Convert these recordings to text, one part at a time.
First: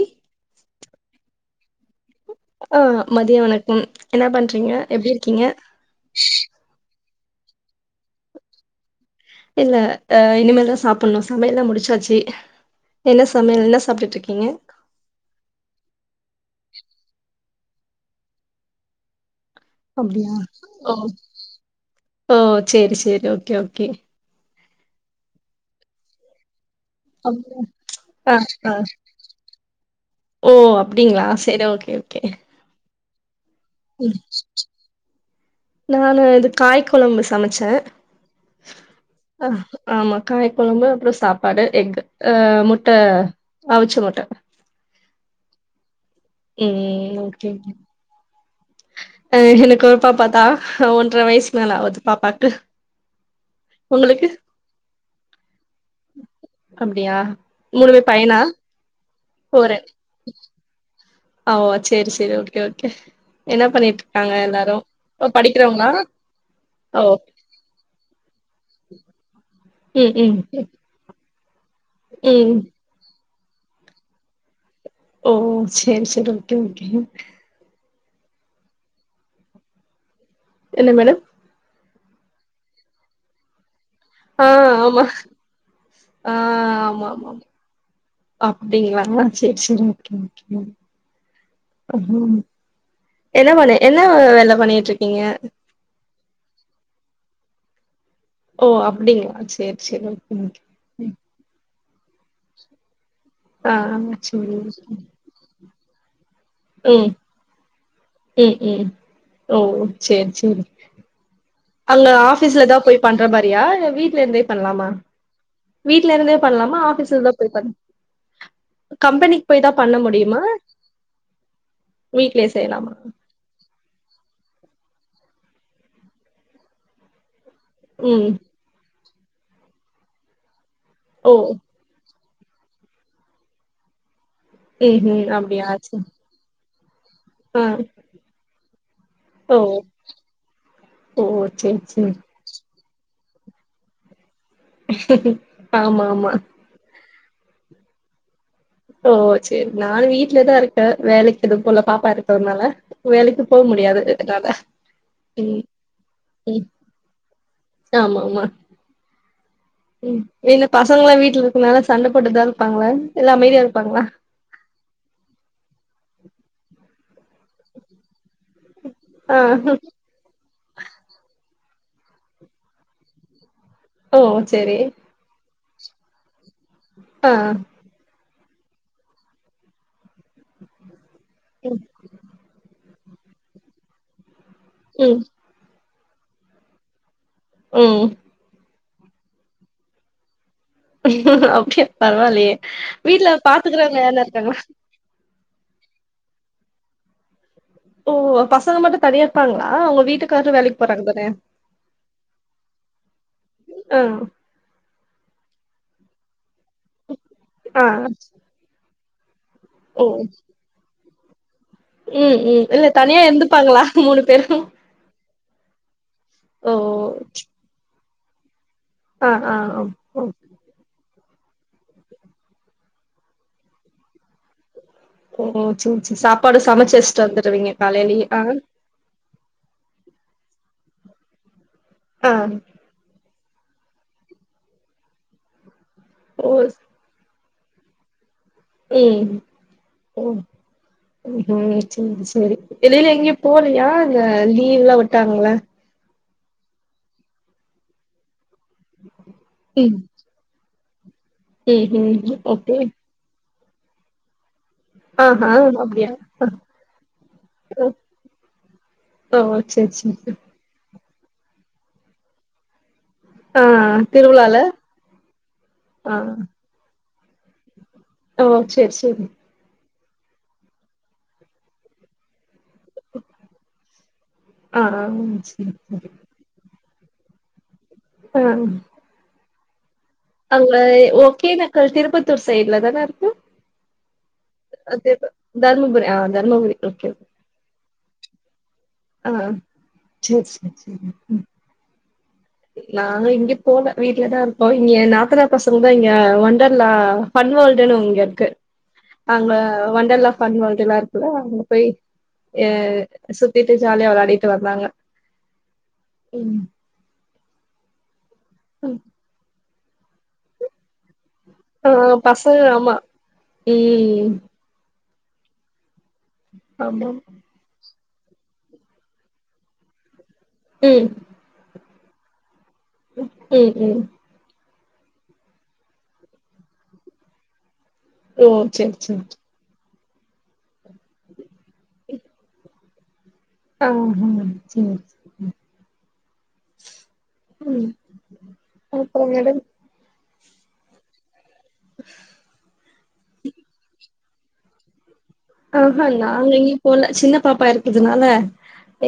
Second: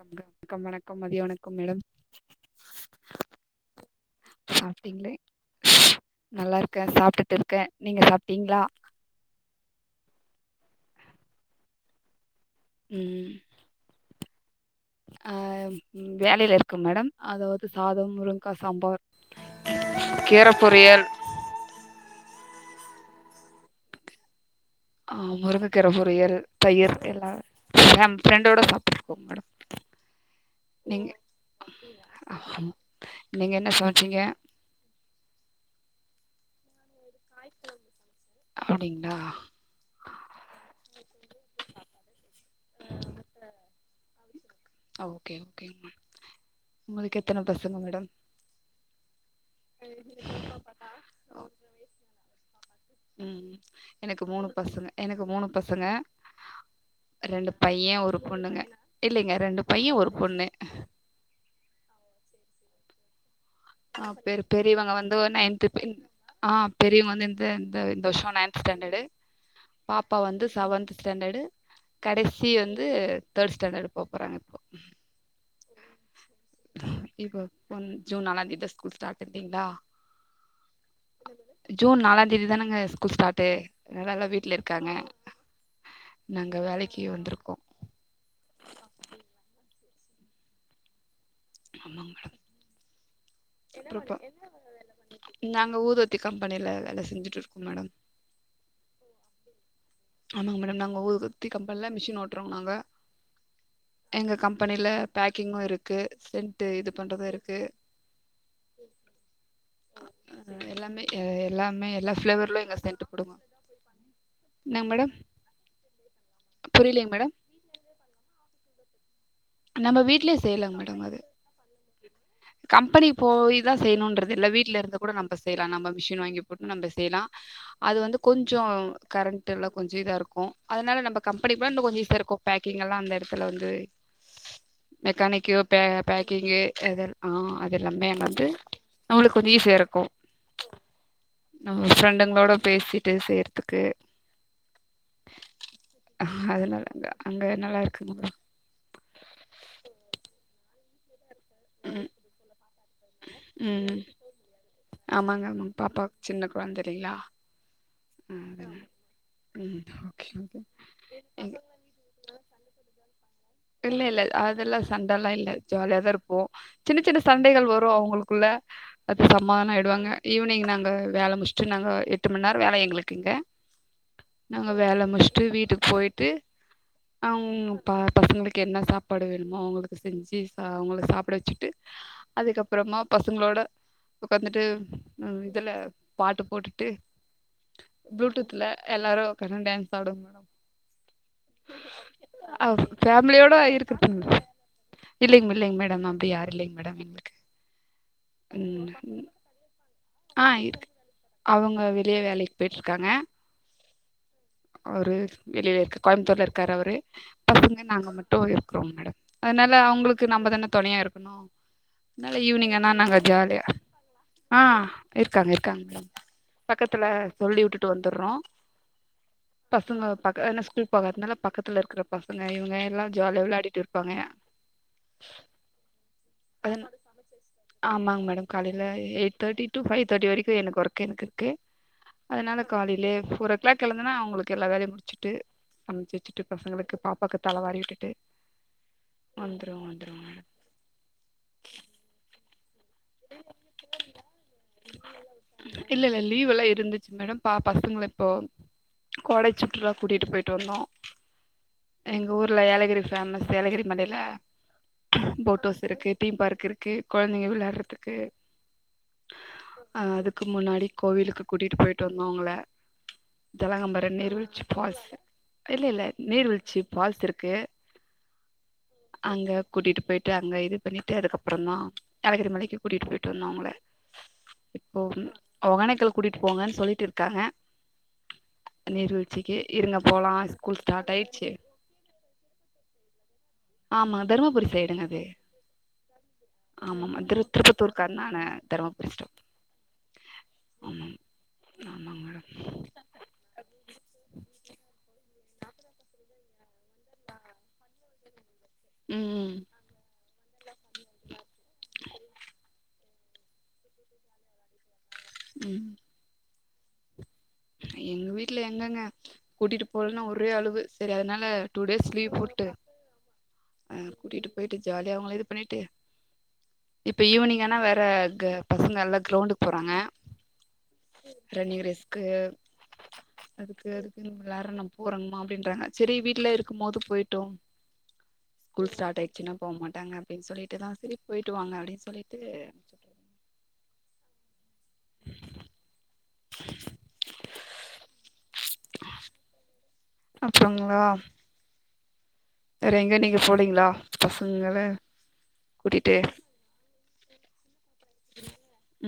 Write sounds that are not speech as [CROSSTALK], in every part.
வணகம் வணக்கம் வணக்கம் மதிய வணக்கம் மேடம் ஆஹ் மதிய வணக்கம் என்ன பண்றீங்க சாப்ட்டீங்களே எப்படி இருக்கீங்க ட்டு இருக்கேன் நீங்க சாப்பிட்டீங்களா இல்ல அஹ இனிமே தான் சாப்பிடணும் சமையல்லாம் முடிச்சாச்சி என்ன சமையல் என்ன சாப்பிட்ட்டு இருக்கீங் இங்க அஹ வேலையில இருக்கு மேடம் அதாவது சாதம் முருங்க கா சாம்பார் அப்டியா கீர ஓ பொரியல் ஓ செரி செரி ஓக்கே ஓக்கே ஆஹ முருங்கக்கா ரொம்ப ரியரு பயிர் எல்லா அப்புறம், ஃபேம் ஆ ஃபிரண்டோட ஆ சாப்பிங் போபடும் ஓ நீங்க அப்டிங்களா சேரி ஓகே ஓகே நீங்க என்ன சமைச்சீங்க நான் இது காய்கு குழம்பு சமைச்சேன் அப்டிங்களா ஹ ஆமா காய் குழம்பு அப்புறம் சாப்பாடு எக்கு அஹ முட்ட ஆவிச்சு முட்ட கெ மா உங்களுக்கு எத்தன பசங்க மேடம் அஹ எனக்கு ஒரு பாப்பா தான் ஒன்றரை வயசு மேல ஆகுது பாப்பாக்கு உம் எனக்கு உங்களுக்கு மூணு பசங்க எனக்கு மூணு பசங்க அப்படியா ரெண்டு பைய மூணுமே ஒரு பையனா பொண்ணுங்க இல்லைங்க ரெண்டு போறேன் பைய ஒரு பொண்ணு அ ஓ சரி சரி ஓகே ஓகே என்ன பண்ணிட்டு அஹ பெ இருக்காங்க எல்லாரு பெரியவங்க வந்து ஓ நைன்து படிக்கிறவங்களா ஆஹ் ஓ பெரியவங்க வந்து இந்த வருஷம் நைன்த் ஸ்டாண்டர்டு ம் பாப்பா வந்து ம் செவன்த் ஸ்டாண்டர்டு கடைசி ம் வந்து தேர்ட ஸ்டண்டர்ட் போ போறாங்க ஓ சரி சரி ஓகே ஓகே இப்போ ஒன் ஜூன் நாலாந் தேதி ஸ்கூல் ஸ்டார்ட் பண்ணிட்டீங்களா என்ன மேடம் ஜூன் நாலாம் தேதி தான நாங்க ஸ்கூல் ஸ்டார்ட்டு அதனால எல்லா வீட்ல ஆஹ் இருக்காங்க ஆமா நாங்க ஆஹ் வேலைக்கு ஆமா ஆமா வந்திருக்கோ அப்படிங்களாா சரி சரி [INAUDIBLE] [INAUDIBLE] ஆமாங்க மேடம் என்ன பண்ண என்ன அப்றோப்பா வேல பண்ணிட்டு இருக்கீங்க நாங்க ஊதுவத்தி கம்பெனில வேல செஞ்சுட்டு இருக்கோம் மேடம் ஓ அப்படிங்களா சரி ஆமாங்க மேடம் நாங்க ஊதுபத்தி ப்பல்ல மிஷின் ஓட்டுறவங்க நாங்க [INAUDIBLE] ஓ கே சென்ட் இது ம் பண்றது இருக்கு ம் ம் ஓ சேரி சேரி எல்லாமே எல்லாமே அங்க எல்லா ஒருஆபிீஸ்ல ஃப்ளேவர்லையும் தான் எங்களுக்கு செஞ்சு போய்ண்ற கொடுங்க மாதிரியா வீட்டுல இருந்தே என்னங்க பண்ற மேடம் வீட்டுல இருந்தே பண்ணலாம புரியலைங்க ஆபீஸ்லதா மேடம் போய் பண்ண கம்பெனி போய் தான் நம்ம வீட்லயே செய்யலங்க மேடம் அது வீட்லயே செய்யலாமா கம்பெனி போய் தான் செய்யணும்ன்றது இல்ல வீ வீல இருந்து கூட நம் செய்யலாம் நம்ம மிஷின் வாங்கி போட்டு நம்ப செய்யலாம் அது வந்து ம் கொஞ்சம் கரண்ட் எல்லாம் கொஞ்சம் இதா இருக்கும் அதனால நம்மப ஓ கம்பெனிக்கு போனா இன்னும் கொஞ்சம்ஈசியா இருக்கும் பேக்கிங் எல்லாம் அந்த இடத்துல வந்து ம் ம் மெக்கானிக்கு அப்டியா பே சேரி பேக்கிஙு [UNINTELLIGIBLE] ஆஹ் ஆ அது எல்லாமேன வந்து நம்மளுக்கு கொஞ்சம் ஓ ஈஸியாக இருக்கும் ஓ சேரி நம்ம சேரி ஃப்ரெண்டுங்களோட பேசி விட்டு செய்றதுக்கு ஆமா ஆமா அங்க நல்லா இருக்குதுங்க ஓ சரி நானும் வீட்டுலதான் இருக்கேன் வேலைக்கு இது போல ம் பாப்பா இருக்கததுனால வேலக்கு போக ம் முடியாது என்னால ஆமாங்க உம் ஆமாங்க பாப்பா சின்ன உம் கொழந்த இல்லைங்களா ஆமா ஆ ஆமா அதுங்க ம் ஓகே ஓகே என்ன பசங்க லாம் வீட்டுல எங்க- இருக்குனால சண்ட போட்டுதான் இருப்பாங்கள எல்ல இல்ல இல்ல அதெல்லாம் சண்டெலாம் இல்லஜாலி அ தா ஓ சின்ன சின்ன சண்டைகள் வரும் அவங்களுக்குள்ள அது ஆ சமாதானம் ஆய்டுவாங்க ஈவினிங் நாங்க வேல முடிச்ச நாங்கள் எட்டு மணிநேர வேல எங்களுக்குங்க ஓ நாங்க சேரி வேல முச்சிட்டு வீட்டுக்கு போயிட்டு ஆ ஆங்கப்பா பசங்களுக்கு என்ன சாப்பாடு வேணுமோ அவங்களுக்கு செஞ்சு ச அவங்களுக்கு சா வச்சுட்டு ம் அதுக்கப்புறமா பசங்களோட உக்காந்துட்டு ம் உ இதுல பாட்டு போட்டுட்டு ம் ப்ளூடூத்ல எல்லாரு அப்படிதான் டான்ஸ் ஆடுவோம் அப்டியா பரவாலயே பேமிலியோட இருக்குது இல்லிங்க இல்லிங்க மேடம் அப்டி யாரு இல்லங்க மேடம் எங்களுக்கு ஓ பசங்க மட்டும் தனியா ம் இருப்பாங்களா அவங்க ஆ இருக்கு அவங்க வெளிய வேலக்கு போயிட்டு இருக்காங்க ஆ ஒரு வெளில இருக்கு கோயம்பத்தூர்ல இருக்கு க்க அவரு பசங்க ஆ நாங்க மட்டும் இருக்கிறோம் மேடம் அதனால அவங்களுக்கு நம்ம தானே துணையா இருக்கும் [INAUDIBLE] உம் உம் இல்ல தனியா இருந்துப்பாங்களா மூணு ஆ பேரும் இருக்காங்க இருக்காங்க மேடம் ஓ பக்கத்துல சொல்லி விட்டுட்டு வந் ஆ ஆ [UNINTELLIGIBLE] பசங்க ஓ [UNINTELLIGIBLE] பக்கத்துல இருக்கற பசங்க இவங்க எல்லாம் ஜாலிய விளாடிட்டு இருப்பாங்க ஓ செரி செ சாப்பாடு அதன் சமச்சி வெஸ்ட் வந்துடுவீங்க ஆமாங்க காலேலயே மேடம் ஆஹ் காலையில eight thirty to five thirty வரைக்கும் எனக்கு ஒர்க் [INAUDIBLE] ஆ அதனால காலையிலே [UNINTELLIGIBLE] எல்லாம் கிழந்தனா அவங்களுக்கு எல்லா வேலையும் முடிச்சிட்டு சமைச்சு வச்சுட்டு பசங்களுக்கு பாப்பா தலைவாரி விட்டுட்டு உம் வந்துருவோம் வந்துருவோம் ம் மேடம் உம் செரி செரி இல்லனா எங்கயும் போலயா இல்ல லீவ்ல்லாம் வுட்டாங்கள லீவெல்லாம் இருந்துச்சு மேடம் பா பசங்களை இப்போ கோடை சுற்றுலா கூட்டிட்டு போயிட்டு வந்தோம் ஹிம் எங்கள் ஹிம் ஊரில் ஓகே ஏலகிரி ஃபேமஸ் ஏலகிரி மலேல ஆஹா போட்டோஸ் இருக்கு அப்டியா தீம் பார்க் இருக்கு குழந்தைங்க ஓ விளாறதுக்கு ஓ சேரி அஹ் சேரி அதுக்கு முன்னாடி கோவிலுக்கு கூட்டிட்டு போயிட்டு வந்தவங்கள ஆ தலகம்பரம் திருவிழால நீர்வீழ்ச்சி ஃபால்ஸ் இல்ல இல்ல நீர்வீழ்ச்சி ஃபால்ஸ் இருக்கு ம்.. செரி செரி அங்க கூட்டிட்டு போயிட்டு அங்கே இது பண்ணிட்டு அதுக்கப்பறம் தான் ஏலகிரி மலைக்கு கூட்டிட்டு பேயிட்டு வந்தாங்குலே ஆ இப்போ ஆ சேரி ஒகோனைக்கள் கூட்டிட்டு போங்கன்னு சொல்லிட்டு இருக்காங்க [UNINTELLIGIBLE] நீர்வீழ்ச்சிக்கு இருங்க போலா அங்க ஸ்கூல் ஸ்டார்ட் ஆயிடுச்சு ஒகேனக்கல் திருப்பத்தூர் சைட்ல தானே இருக்கு ஆமா தருமபுரி சைடுங்க அது தர்மபுரி ஆஹ் தர்மபுரி ஓகே த்தூருக்கா நானு ஆஹ் செரி செரி செரி ஆமாம் ஆமாங்க மேடம் நாங்க இங்க போல வீட்டு்லதான் இருப்போம் இங்க நாத்தலா பசங்க தான் இங்க ஒண்டர்லா பன் வேல்டுன்னு இங்க இருக்கு அவங்க ம் வண்டர்லாப் அன்வ எல்லாம் இருக்குல்ல அங்க போய்ஹ சுத்திட்டு ஜாலிய விளையாடிட்டு வந்தாங்க உம் ம் எங்க வீட் வுட்டுல என்னங்க கூட்டிகிட்டு போகலன்னு ஒரே அளுவு செரி அதன டூ ஆ டேஸ் லீவ் பசங்க போட்டு ஆமா ம் கூட்டிட்டு போயட்டு ஜாலி அவங்களளை இது பண்ணிட்டு ஆமா இப்ப ஈவினிங் ஆனா வேற ற பசங்கள் எல்லாம் கிரௌண்டுக்கு போகறாங்க ம் ரன்னிங் ரேஸ் க்கு ம் அதுக்கு ம் அதுக்கு எல்லாரும் நம் போறங்கமா அப்படின்றாங்க சரி வீட்டுல இருக்கும் போது போயிட்டோம் ஓ சரி சரி விட்டாங்க அப்படின்னு சொல்லிட்டுதான் சிரி போயிட்டு வாாங்க அப்படின்னு சொல்லிட்டு ஹ சம் உம் அப்புறம்ங்கட அப்புறங்களா [INAUDIBLE] வேற எங்க நீங்க போலீங்களா பசங்கள ஆஹா கூட்டிட்டு நங்க எங்கி போல சின்ன பாப்பா இரு அதனால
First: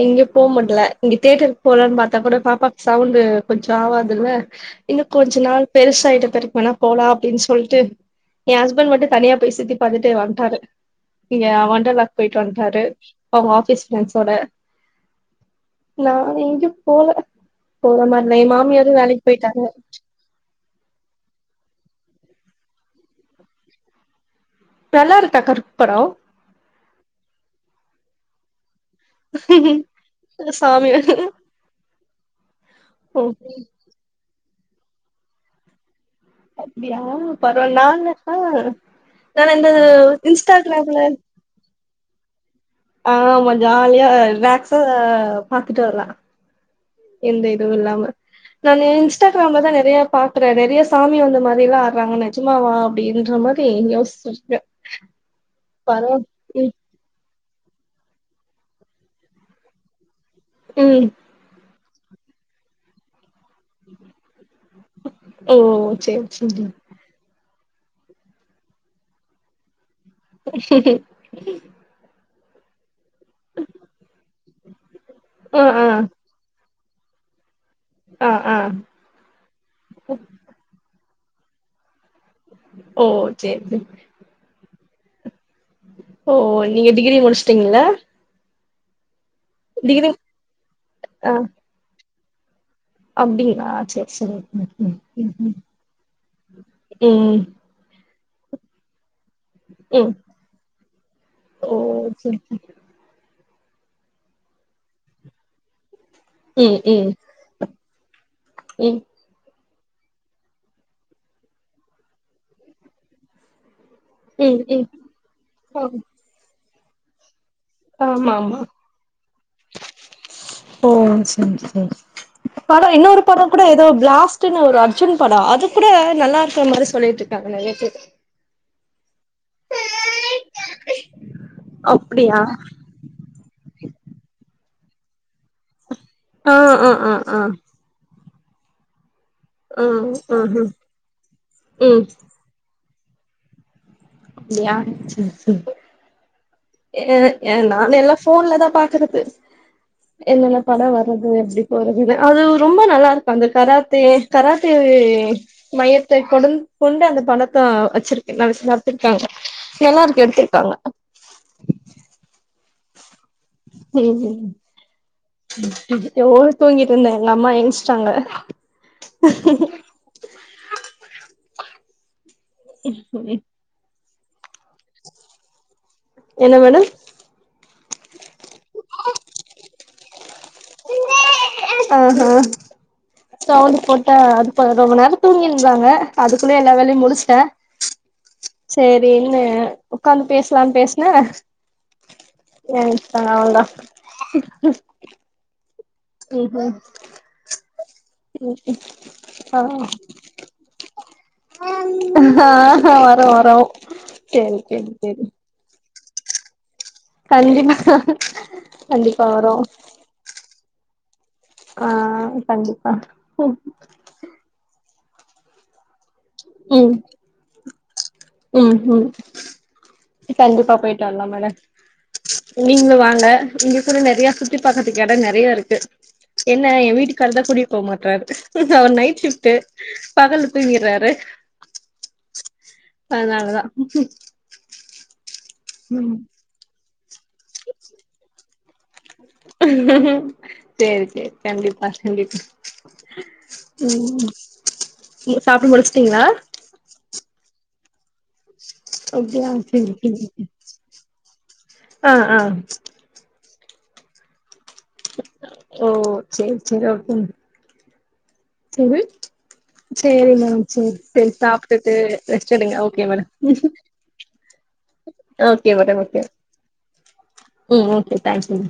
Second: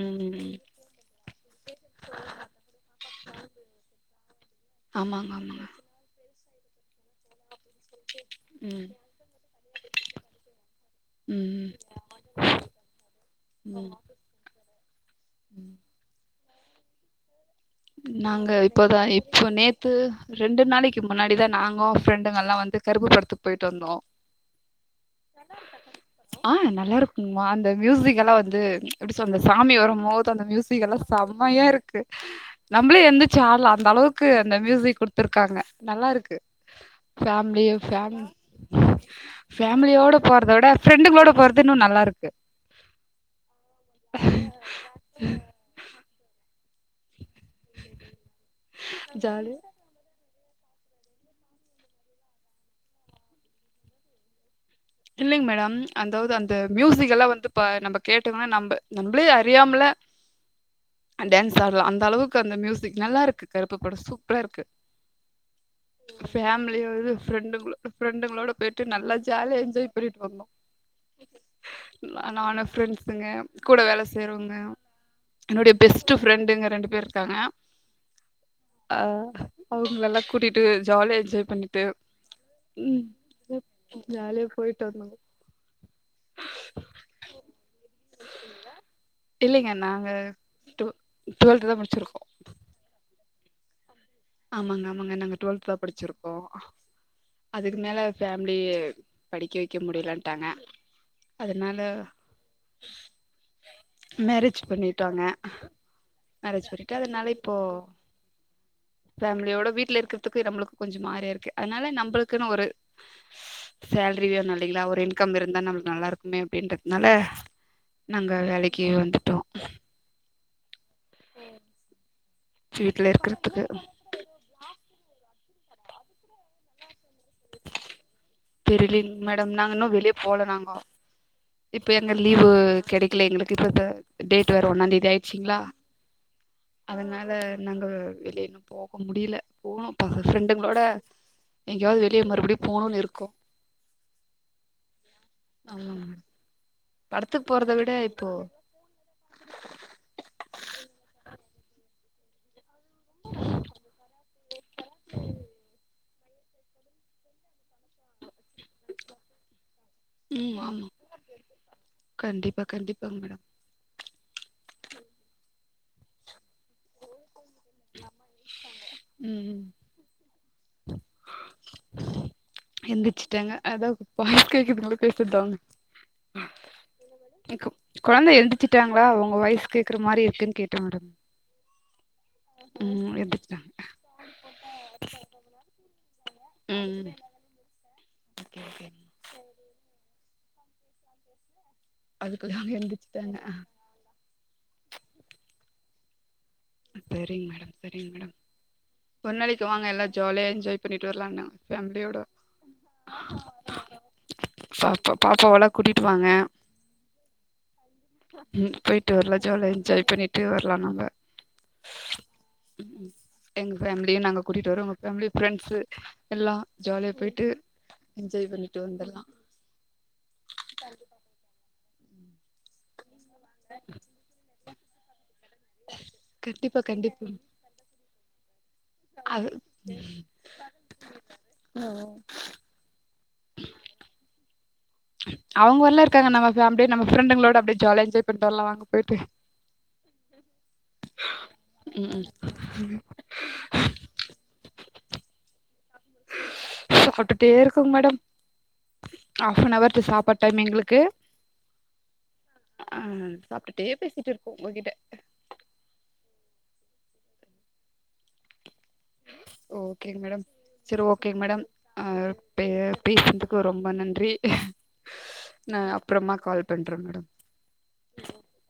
ம் எங்கயு போக ம் முடியல இங்க தேியட்டருக்கு போகலனு பார்த்தா கூட பாப்பாக்கு சவுண்ட் கொஞ்சம் ஆகாதுல்ல இன்னும் ஆமாங்க கொஞ்சம் ஆமாங்க நாள் பெருச ஆயிட்ட பெரு அன போலா அப்டின்னு சொல்ட் என் ம் ஹஸ்பண்ட் மட்டும் தனியா போய் சுத்தி பாார்த்தட்டு வன்ட்டாரு இங்க ம் வண்டர்லாக் போயிட்டு வந்துாரு அவங்க ஆபீஸ் ம் ஃப்ரெண்ஸோட அ எங்கயு போல போற மாதிரல்ல நாங்க என் மாமியாரும் இப்போதா வேலக்கு இப்போ போயிட்டாங்க நேத்து ரெண்டு நாளைக்கு முன்னாடிதான் நாங்க ஃப்ரெண்டுங்கல்லாம் வந்து கருப்பு படத்துக்கு போயிட்டு வந்தோம் நல்லா இருக்கா கருப்பு படம் மா அந்த மியூசிக் எல்லாம் வந்து எப்படி சொல்றது அந்த சாமி வரும்போது அந்த மியூசிக் சாமி எல்லாம் செமையா இருக்கு நம்மளே எந்தந்துச்சு ஓகே ஆடலாம் அந்த அளவுக்கு அந்த மியூசிக் கொடுத்துருக்காங்க நல்லா இருக் அப்டியா ஃபேமலி பரவால நானு ஃபேம் ஆ நான் இந்த ஃபேமலியோட போறத விட இன்ஸ்டாகிராம்ல ஃபிரண்டுகளோட போறதுன்னும் நல்லா இருக் இருக்கு ஆமா ஜாலியா ரிலாகஸா பாத்துட்டு வரலாம் எந்த இதுவும் இல்லாம நானு ஜாலியா இன்ஸ்டாகிராம்ல தான் நிறைய பாத் அப்புறம் நெறைய சாமி வந்த மாதிரல்லாம் ஆடுறாங்க நெஜமாவா அப்படின்ற மாதிரி யோசிச்சிருக்கேன் இல்லைங்க மேடம் அதாவது அந்த மியூசிக் எல்லாம் வந்து இப்ப நம்ம கேட்டங்கன்னா நம்ம நம்மளே அறியாமல ம் டான்ஸ் ஆடலாம் அந் அளவுக்கு அந்த மியூசிக் நல்லா இருக்கு கருப்பு படம் சூப்பரா இருக்கு ஓ சேரி சேரி ஃபேமிலியாவது ஃரெ ஃரெண்டுங்களோட போயிட்டு நல்ல ஜாலியாக என்ஜாய் புட்டு வந்தோம் நானும் ஃப்ரெண்ட்ஸுங்க கூட வேல செய்றவங்க ஆ என்னுடைய ஆ பெஸ்ட் ஃபரெண்ட் எங்க ரெ இப்ப இருக்காங்க ஆ ஆ ஆஹ் அவங்கள எல்லாம் கூட்டிட்டு ஜாலிய சேவ் பண்ணிட்டு ஓ ம் செரி செரி ஜாலியா போயிட்டு வந்தோங்க நீங்க டிகிரி முடிச்சுட்டீங்களா இல்லைங்க நாங்க டிகிரி டு டுவெல்த் தான் முடிச்சிருக்கோம் அப்படின்ங்களா ஆ சரி ஆமாங்க -ஆமாங்க நாங்க டுவெல்த தான் படிச்சிருக்கோம் ம் அதுக்கு மேல பேமிலி படிக்க வைக்க ம் முடியலட்டாங்க ஓ அதனால சேரி மேரேஜ் பண்ணிட்டாங்க மேரேஜ் ம் பண்ணீட்டா ம் அதனால இப்போ ம் ஃபேமிலியோட வீ வீட்ல இருக்கிறதுக்கு நம்மளுக்கு கொஞ்சோ மாதிரியா இருக்கு அதனால நம்மளுக்குன்னு ஒரு சேல்ரிய ம் நல்லா ம் ஒரு இன்கம் இருந்தா நம்மளுக்கு நல்லாருக்குமே அப்படின்றது னல ஆமா ஆமா ஓ சரி சரி படம் வீட்ல இன்னொரு படம் கூட இருக்கிறதுக்கு ஏதோ பிளா்ட்ன்னு ஒரு அ அர்ஜுன் படம் அது கூட நல்லா இருக்கற மாதிரி சொல்லிட்டு இருக்காங்க நெறய பேரு தெரியலங்க மேடம் நாங்க இன்னும் வெளியே போல நாங்க இப்ப எங்க அப்டியா லீவு கிடைக்கல எங்களுக்கு இப்பத்த டேட் வர ஒன்னாம் தேதி ஆயிடுச்சிங்களா ஆ ஆ ஆ அதனால ஆ நாங்க வெளிய இன்னும் போக முடியல போகணும் ப ம் ம் ஃப்ரெண்டுங்களோட எங்கயாவது ம் வெளிய மறுபடியும் போகணும்னு இருக்கு கு இல்லயா சரி சரி மேடம் படத்துக்கு ஏஹ் போறத விட நானெல்லாம் இப்போ போன்ல தான் பாக்குறது என்னல்லாம் படம் வர்றது எப்படி ஒரு அது ரொம்ப நல்லா இருக்கும் அந்த கராத்தே கராத்தே மையத்தை கொண் கொண்டு அந்த பணத்தை வச்சிருக்க [UNINTELLIGIBLE] எல்லாருக்கும் ம் எடுத்திருக்காங்க ஆமா கண்டிப்பா கண்டிப்பாங்க மேடம் ம் ம் ம் ஒரு தூங்கிட்டு இருந்த எங்க அம்மா என்ச்சிட்டாங்க [INAUDIBLE] ம் எந்துர்ச்சுட்டாங்க அதான் வாய்ஸ் கேக்குதுங்கள பேசுர்றது அவங் என்ன மேடம் கொழந்த எழுந்து வச்சிட்டாளா உங்க வய்ஸ் கேக்குற மாரி [INAUDIBLE] ஆ ம் எந்திரிச்சிட்டாங்க சவுன்டு போட்டா அது ரொம்ப நேரம் தூங்கிருந்தாங்க அதுக்குள்ளே எல்லா ம் வேலையும் ம் முடிச்டேன் ஓகே ஓகேங்க சரின்னு ஒக்காந்து பேசலான்னு பேஸ்ன அதுக்குள்ள அவங்க ஏன்ச்டாங்க எந்திரிச்சுட்டாங்க அவ்ளோதா [INAUDIBLE] ம் ம் சரிங்க மேடம் சரிங்க மேடம் பொன்னலைக்க ஆ வாங்க எல்லாம் ஜாலியா என்ஜய்பண்ணிட்டு வரலாம் பேமிலியோட ஆ வரு வரு சேரி சேரி பாப்பா சேரி பாப்பாவலா கூட்டிட்டு வாங்க கண்டிப்பா உம் போயிட்டு கண்டிப்பா வரலாம் வரு ஜாலி ஆஹ் என்ஜாய் பண்ணிட்டு வரலாம் நம்ம ஆஹ் கண்டிப்பா எங்க ஃபேமிலியு நாங்க கூட்டிட்டு வரோ உங்க ஃபேமிலி ப்ரெண்ட்ஸ் எல்லா ம் ஜாலியா போயிட்டு என்ஜாய் ம் பண்ணிட்டு ம் வந்தலாம் கண்டிப்பா போயிடு வரலாம் மேடம் நீங்களும் வாங்க இங்க கூட நிறைய சுத்தி பக்க இ கடை நிறைய இருக்கு என்ன கண்டிப்பா என் கண்டிப்பா வீட்டுக்காரு தான் கூட்டிடு போமாட்டறாரு அவர் நைட் அது ஷிப்ட் பகல்ல தூங்கடுறாரு அதனாலதான் ச்சு அவங்க வரலான இருக்காங்க நம்ம ஃபேமிலி ஆஹா நம்ம ப்ரண்டுங்களோட அப்படி ஜாலியா என்ஜாய் பண்ணிடு வரலாம் வாங்க போயிட்டு சேரி சேரி கண்டிப்பா ம் கண்டிப்பா உம் சாப்பிட முச்சு சாப்டுடே க்கேன் மேடம் அப்டியா சேரி ஆஃப்நவர் சாப்பாடு சேரி டைம் எங்களுக்கு ஆ ஆ ஹா தே பேசிட்டு இருக்கு ஓ சேரி சேரி ஓகே உம் ஓகே மேடம் சேரி செரி ஓகே சேரி மேடம் சாப்ட்டுட்டு ஆஹா ரெஸ்ட் எடுங்க ஓகே மேடம் பேசதுக்கு ரொம்ப நன்றி ஓகே ந மேடம் ஓகே அப்புறமா கால் பண்றேன் ம் ஓகே தேங்க்யூ மேம்